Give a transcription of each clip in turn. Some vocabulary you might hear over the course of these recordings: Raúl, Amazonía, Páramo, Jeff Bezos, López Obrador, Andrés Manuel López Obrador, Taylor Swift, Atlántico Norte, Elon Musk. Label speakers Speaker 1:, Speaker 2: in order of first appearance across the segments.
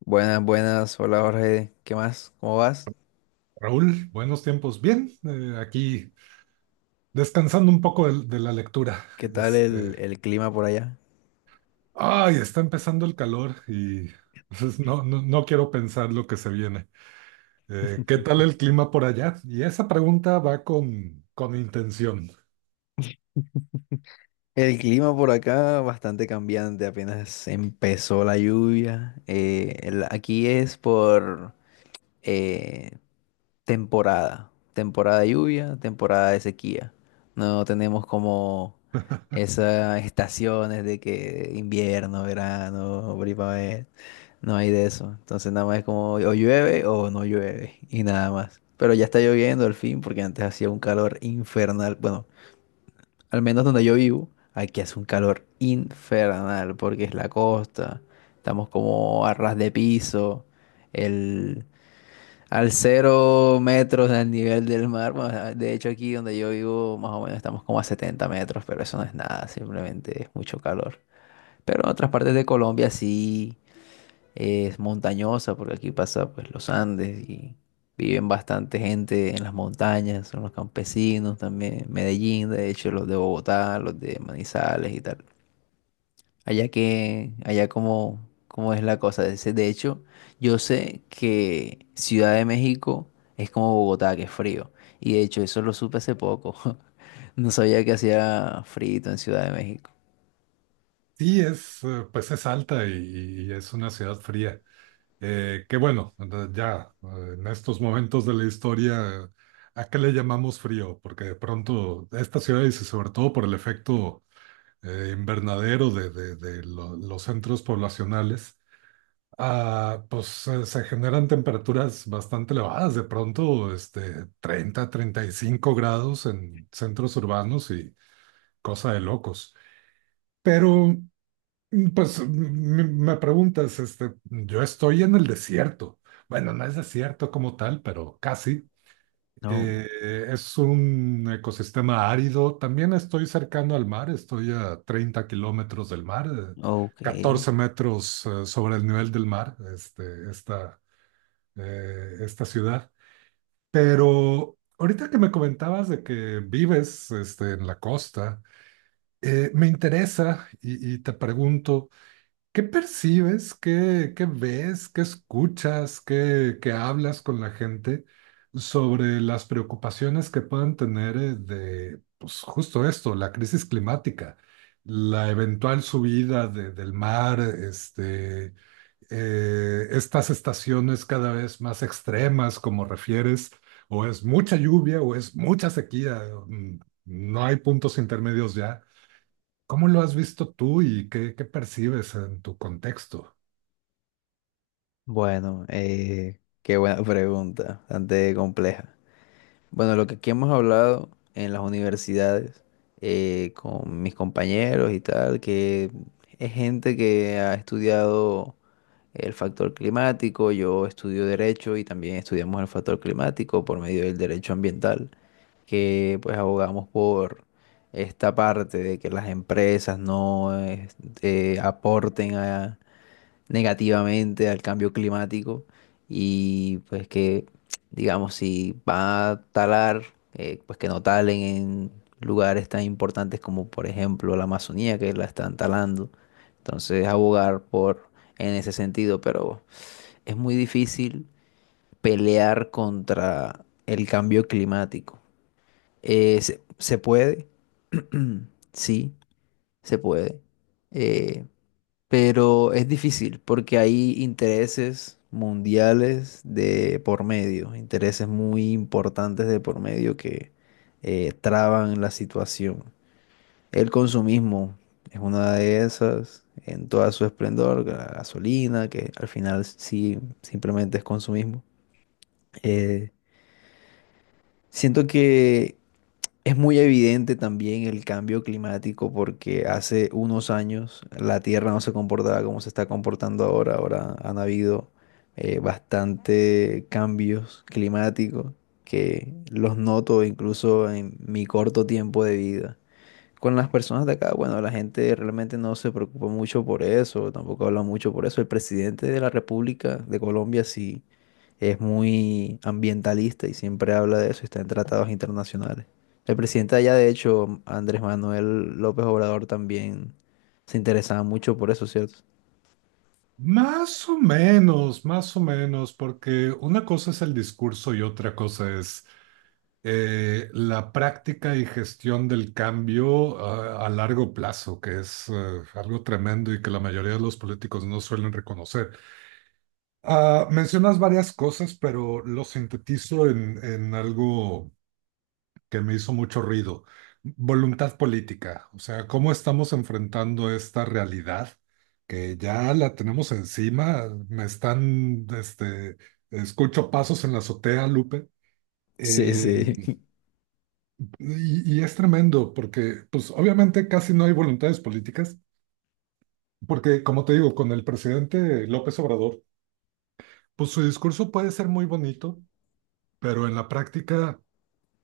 Speaker 1: Buenas, buenas. Hola Jorge. ¿Qué más? ¿Cómo vas?
Speaker 2: Raúl, buenos tiempos. Bien, aquí descansando un poco de la lectura.
Speaker 1: ¿Qué tal el,
Speaker 2: Este,
Speaker 1: el clima por allá?
Speaker 2: ay, está empezando el calor y pues, no, no, no quiero pensar lo que se viene. ¿Qué tal el clima por allá? Y esa pregunta va con intención.
Speaker 1: El clima por acá bastante cambiante. Apenas empezó la lluvia. Aquí es por... eh, temporada, temporada de lluvia, temporada de sequía. No tenemos como esas estaciones de que invierno, verano, primavera, no hay de eso. Entonces nada más es como o llueve o no llueve y nada más. Pero ya está lloviendo al fin porque antes hacía un calor infernal. Bueno, al menos donde yo vivo, aquí hace un calor infernal porque es la costa, estamos como a ras de piso. El, Al cero metros del nivel del mar. Bueno, de hecho, aquí donde yo vivo, más o menos estamos como a 70 metros, pero eso no es nada, simplemente es mucho calor. Pero en otras partes de Colombia sí es montañosa, porque aquí pasa pues los Andes y viven bastante gente en las montañas, son los campesinos también, Medellín, de hecho, los de Bogotá, los de Manizales y tal. Allá que, allá como, como es la cosa. De hecho, yo sé que Ciudad de México es como Bogotá, que es frío. Y de hecho, eso lo supe hace poco. No sabía que hacía frío en Ciudad de México.
Speaker 2: Sí, pues es alta y es una ciudad fría. Que bueno, ya en estos momentos de la historia, ¿a qué le llamamos frío? Porque de pronto esta ciudad, y sobre todo por el efecto invernadero de los centros poblacionales, pues se generan temperaturas bastante elevadas, de pronto 35 grados en centros urbanos y cosa de locos. Pero, pues me preguntas, yo estoy en el desierto. Bueno, no es desierto como tal, pero casi.
Speaker 1: No.
Speaker 2: Es un ecosistema árido. También estoy cercano al mar, estoy a 30 kilómetros del mar,
Speaker 1: Ok.
Speaker 2: 14 metros sobre el nivel del mar, esta ciudad. Pero ahorita que me comentabas de que vives en la costa, me interesa y te pregunto. ¿Qué percibes? ¿Qué ves? ¿Qué escuchas? ¿Qué hablas con la gente sobre las preocupaciones que puedan tener pues justo esto, la crisis climática, la eventual subida del mar, estas estaciones cada vez más extremas, como refieres, o es mucha lluvia o es mucha sequía, mm, no hay puntos intermedios ya? ¿Cómo lo has visto tú y qué percibes en tu contexto?
Speaker 1: Bueno, qué buena pregunta, bastante compleja. Bueno, lo que aquí hemos hablado en las universidades, con mis compañeros y tal, que es gente que ha estudiado el factor climático, yo estudio derecho y también estudiamos el factor climático por medio del derecho ambiental, que pues abogamos por esta parte de que las empresas no este, aporten a, negativamente al cambio climático y pues que, digamos, si va a talar, pues que no talen en lugares tan importantes como por ejemplo la Amazonía que la están talando. Entonces abogar por en ese sentido, pero es muy difícil pelear contra el cambio climático. Se puede, sí, se puede. Eh, pero es difícil porque hay intereses mundiales de por medio, intereses muy importantes de por medio que traban la situación. El consumismo es una de esas, en toda su esplendor, la gasolina, que al final sí simplemente es consumismo. Eh, siento que es muy evidente también el cambio climático porque hace unos años la Tierra no se comportaba como se está comportando ahora. Ahora han habido bastante cambios climáticos que los noto incluso en mi corto tiempo de vida con las personas de acá. Bueno, la gente realmente no se preocupa mucho por eso, tampoco habla mucho por eso. El presidente de la República de Colombia sí es muy ambientalista y siempre habla de eso, está en tratados internacionales. El presidente de allá, de hecho, Andrés Manuel López Obrador también se interesaba mucho por eso, ¿cierto?
Speaker 2: Más o menos, porque una cosa es el discurso y otra cosa es la práctica y gestión del cambio a largo plazo, que es algo tremendo y que la mayoría de los políticos no suelen reconocer. Mencionas varias cosas, pero lo sintetizo en algo que me hizo mucho ruido. Voluntad política, o sea, cómo estamos enfrentando esta realidad que ya la tenemos encima. Escucho pasos en la azotea, Lupe.
Speaker 1: Sí,
Speaker 2: Eh,
Speaker 1: sí.
Speaker 2: y es tremendo porque, pues, obviamente casi no hay voluntades políticas, porque, como te digo, con el presidente López Obrador, pues su discurso puede ser muy bonito, pero en la práctica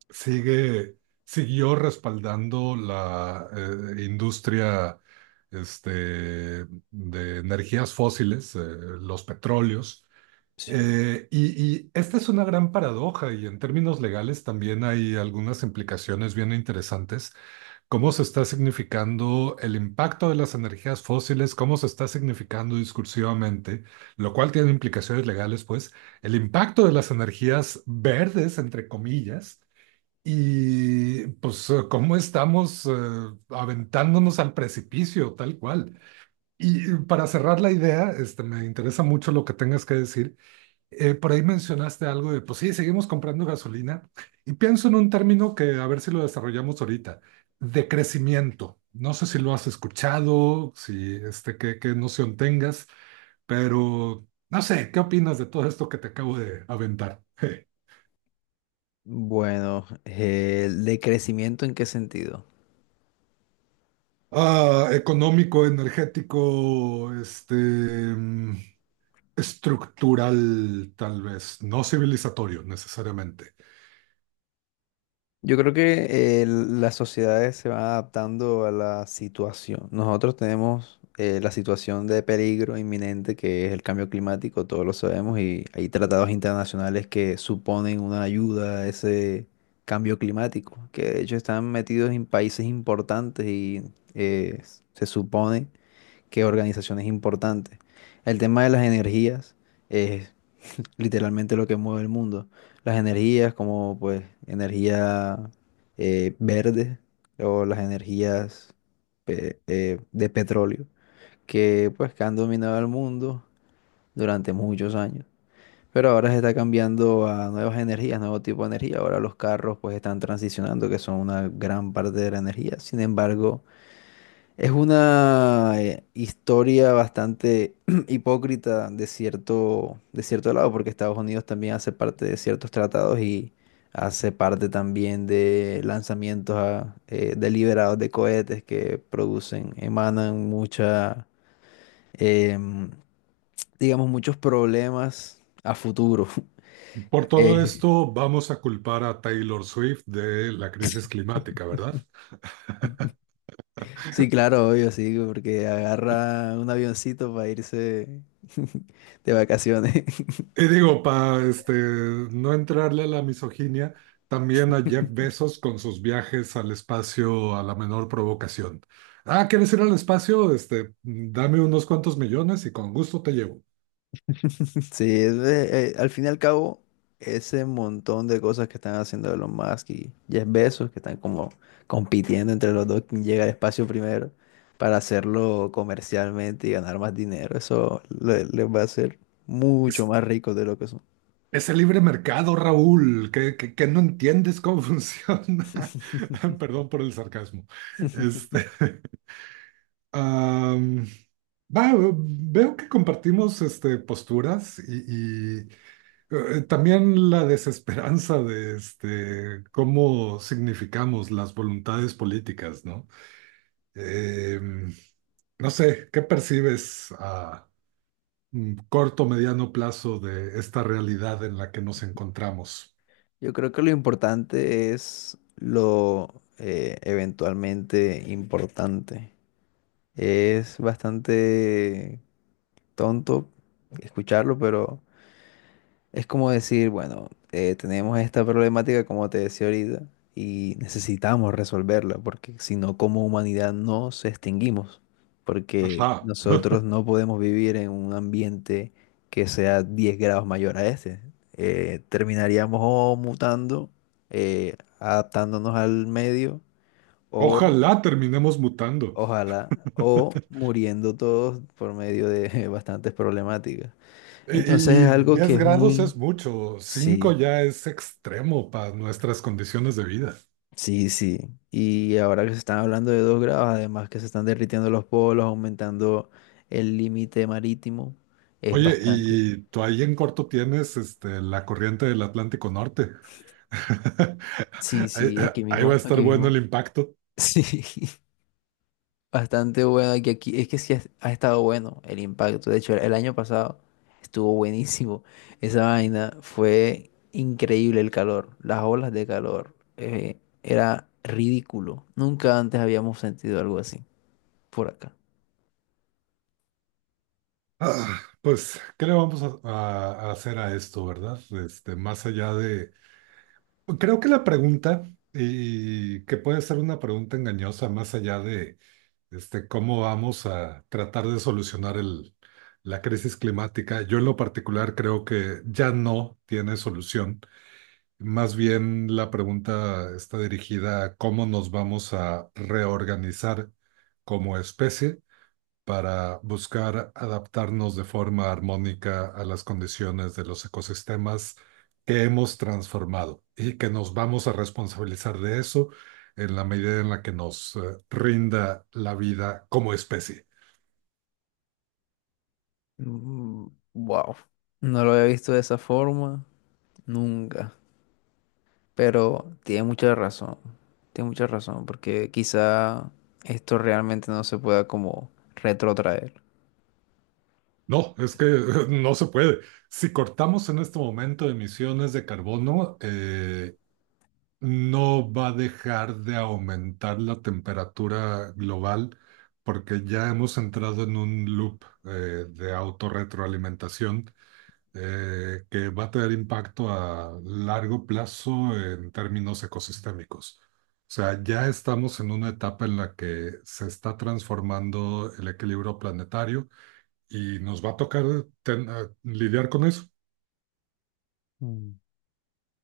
Speaker 2: sigue, siguió respaldando la industria de energías fósiles, los petróleos.
Speaker 1: Sí.
Speaker 2: Y esta es una gran paradoja y en términos legales también hay algunas implicaciones bien interesantes. ¿Cómo se está significando el impacto de las energías fósiles? ¿Cómo se está significando discursivamente? Lo cual tiene implicaciones legales, pues, el impacto de las energías verdes, entre comillas, y pues cómo estamos aventándonos al precipicio, tal cual. Y para cerrar la idea, me interesa mucho lo que tengas que decir. Por ahí mencionaste algo de, pues sí, seguimos comprando gasolina. Y pienso en un término que a ver si lo desarrollamos ahorita, de crecimiento. No sé si lo has escuchado, si qué noción tengas, pero no sé, ¿qué opinas de todo esto que te acabo de aventar?
Speaker 1: Bueno, ¿de crecimiento en qué sentido?
Speaker 2: Económico, energético, estructural, tal vez, no civilizatorio necesariamente.
Speaker 1: Yo creo que las sociedades se van adaptando a la situación. Nosotros tenemos la situación de peligro inminente que es el cambio climático, todos lo sabemos, y hay tratados internacionales que suponen una ayuda a ese cambio climático, que de hecho están metidos en países importantes y eh, se supone que organizaciones importantes. El tema de las energías literalmente lo que mueve el mundo. Las energías como pues energía verde o las energías de petróleo que pues que han dominado el mundo durante muchos años. Pero ahora se está cambiando a nuevas energías, nuevo tipo de energía. Ahora los carros pues están transicionando, que son una gran parte de la energía. Sin embargo, es una historia bastante hipócrita de cierto lado, porque Estados Unidos también hace parte de ciertos tratados y hace parte también de lanzamientos deliberados de cohetes que producen, emanan mucha, em, digamos, muchos problemas a futuro.
Speaker 2: Por todo
Speaker 1: Eh,
Speaker 2: esto, vamos a culpar a Taylor Swift de la crisis climática, ¿verdad?
Speaker 1: sí, claro, obvio, sí, porque agarra un avioncito para irse de vacaciones.
Speaker 2: Y digo, para no entrarle a la misoginia, también a Jeff Bezos con sus viajes al espacio a la menor provocación. Ah, ¿quieres ir al espacio? Dame unos cuantos millones y con gusto te llevo.
Speaker 1: Sí, al fin y al cabo, ese montón de cosas que están haciendo Elon Musk y Jeff Bezos, que están como compitiendo entre los dos quién llega al espacio primero para hacerlo comercialmente y ganar más dinero, les va a hacer
Speaker 2: Es,
Speaker 1: mucho más ricos de lo que son.
Speaker 2: es el libre mercado, Raúl, que no entiendes cómo funciona. Perdón por el sarcasmo. Este, Am, va, veo que compartimos posturas y, también la desesperanza de cómo significamos las voluntades políticas, ¿no? Em, no sé, ¿qué percibes a corto, mediano plazo de esta realidad en la que nos encontramos?
Speaker 1: Yo creo que lo importante es lo eventualmente importante. Es bastante tonto escucharlo, pero... Es como decir, bueno, tenemos esta problemática, como te decía ahorita, y necesitamos resolverla, porque si no, como humanidad no nos extinguimos, porque
Speaker 2: Ajá.
Speaker 1: nosotros no podemos vivir en un ambiente que sea 10 grados mayor a este. Terminaríamos o mutando, adaptándonos al medio, o
Speaker 2: Ojalá terminemos mutando.
Speaker 1: ojalá, o muriendo todos por medio de bastantes problemáticas.
Speaker 2: Y,
Speaker 1: Entonces es
Speaker 2: y
Speaker 1: algo que
Speaker 2: 10
Speaker 1: es
Speaker 2: grados
Speaker 1: muy...
Speaker 2: es mucho, cinco
Speaker 1: Sí,
Speaker 2: ya es extremo para nuestras condiciones de vida.
Speaker 1: sí, sí. Y ahora que se están hablando de 2 grados, además que se están derritiendo los polos, aumentando el límite marítimo, es
Speaker 2: Oye,
Speaker 1: bastante.
Speaker 2: y tú ahí en corto tienes la corriente del Atlántico Norte.
Speaker 1: Sí,
Speaker 2: Ahí,
Speaker 1: sí, aquí
Speaker 2: ahí va a
Speaker 1: mismo,
Speaker 2: estar
Speaker 1: aquí
Speaker 2: bueno
Speaker 1: mismo.
Speaker 2: el impacto.
Speaker 1: Sí, bastante bueno aquí, aquí. Es que sí ha, ha estado bueno el impacto. De hecho, el año pasado estuvo buenísimo. Esa vaina fue increíble el calor, las olas de calor. Era ridículo. Nunca antes habíamos sentido algo así por acá.
Speaker 2: Pues, ¿qué le vamos a hacer a esto, verdad? Más allá de. Creo que la pregunta, y que puede ser una pregunta engañosa, más allá de cómo vamos a tratar de solucionar la crisis climática. Yo en lo particular creo que ya no tiene solución. Más bien la pregunta está dirigida a cómo nos vamos a reorganizar como especie para buscar adaptarnos de forma armónica a las condiciones de los ecosistemas que hemos transformado y que nos vamos a responsabilizar de eso en la medida en la que nos rinda la vida como especie.
Speaker 1: Wow. No lo había visto de esa forma nunca. Pero tiene mucha razón. Tiene mucha razón. Porque quizá esto realmente no se pueda como retrotraer.
Speaker 2: No, es que no se puede. Si cortamos en este momento emisiones de carbono, no va a dejar de aumentar la temperatura global porque ya hemos entrado en un loop de autorretroalimentación que va a tener impacto a largo plazo en términos ecosistémicos. O sea, ya estamos en una etapa en la que se está transformando el equilibrio planetario y nos va a tocar a lidiar con eso.
Speaker 1: Mm.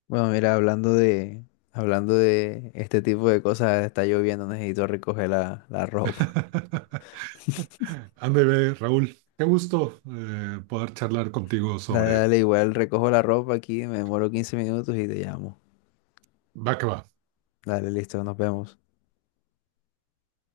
Speaker 1: Bueno, mira, hablando de este tipo de cosas, está lloviendo, necesito recoger la ropa.
Speaker 2: Ándale, Raúl, qué gusto poder charlar contigo
Speaker 1: Dale,
Speaker 2: sobre
Speaker 1: dale, igual recojo la ropa aquí, me demoro 15 minutos y te llamo.
Speaker 2: va que va.
Speaker 1: Dale, listo, nos vemos.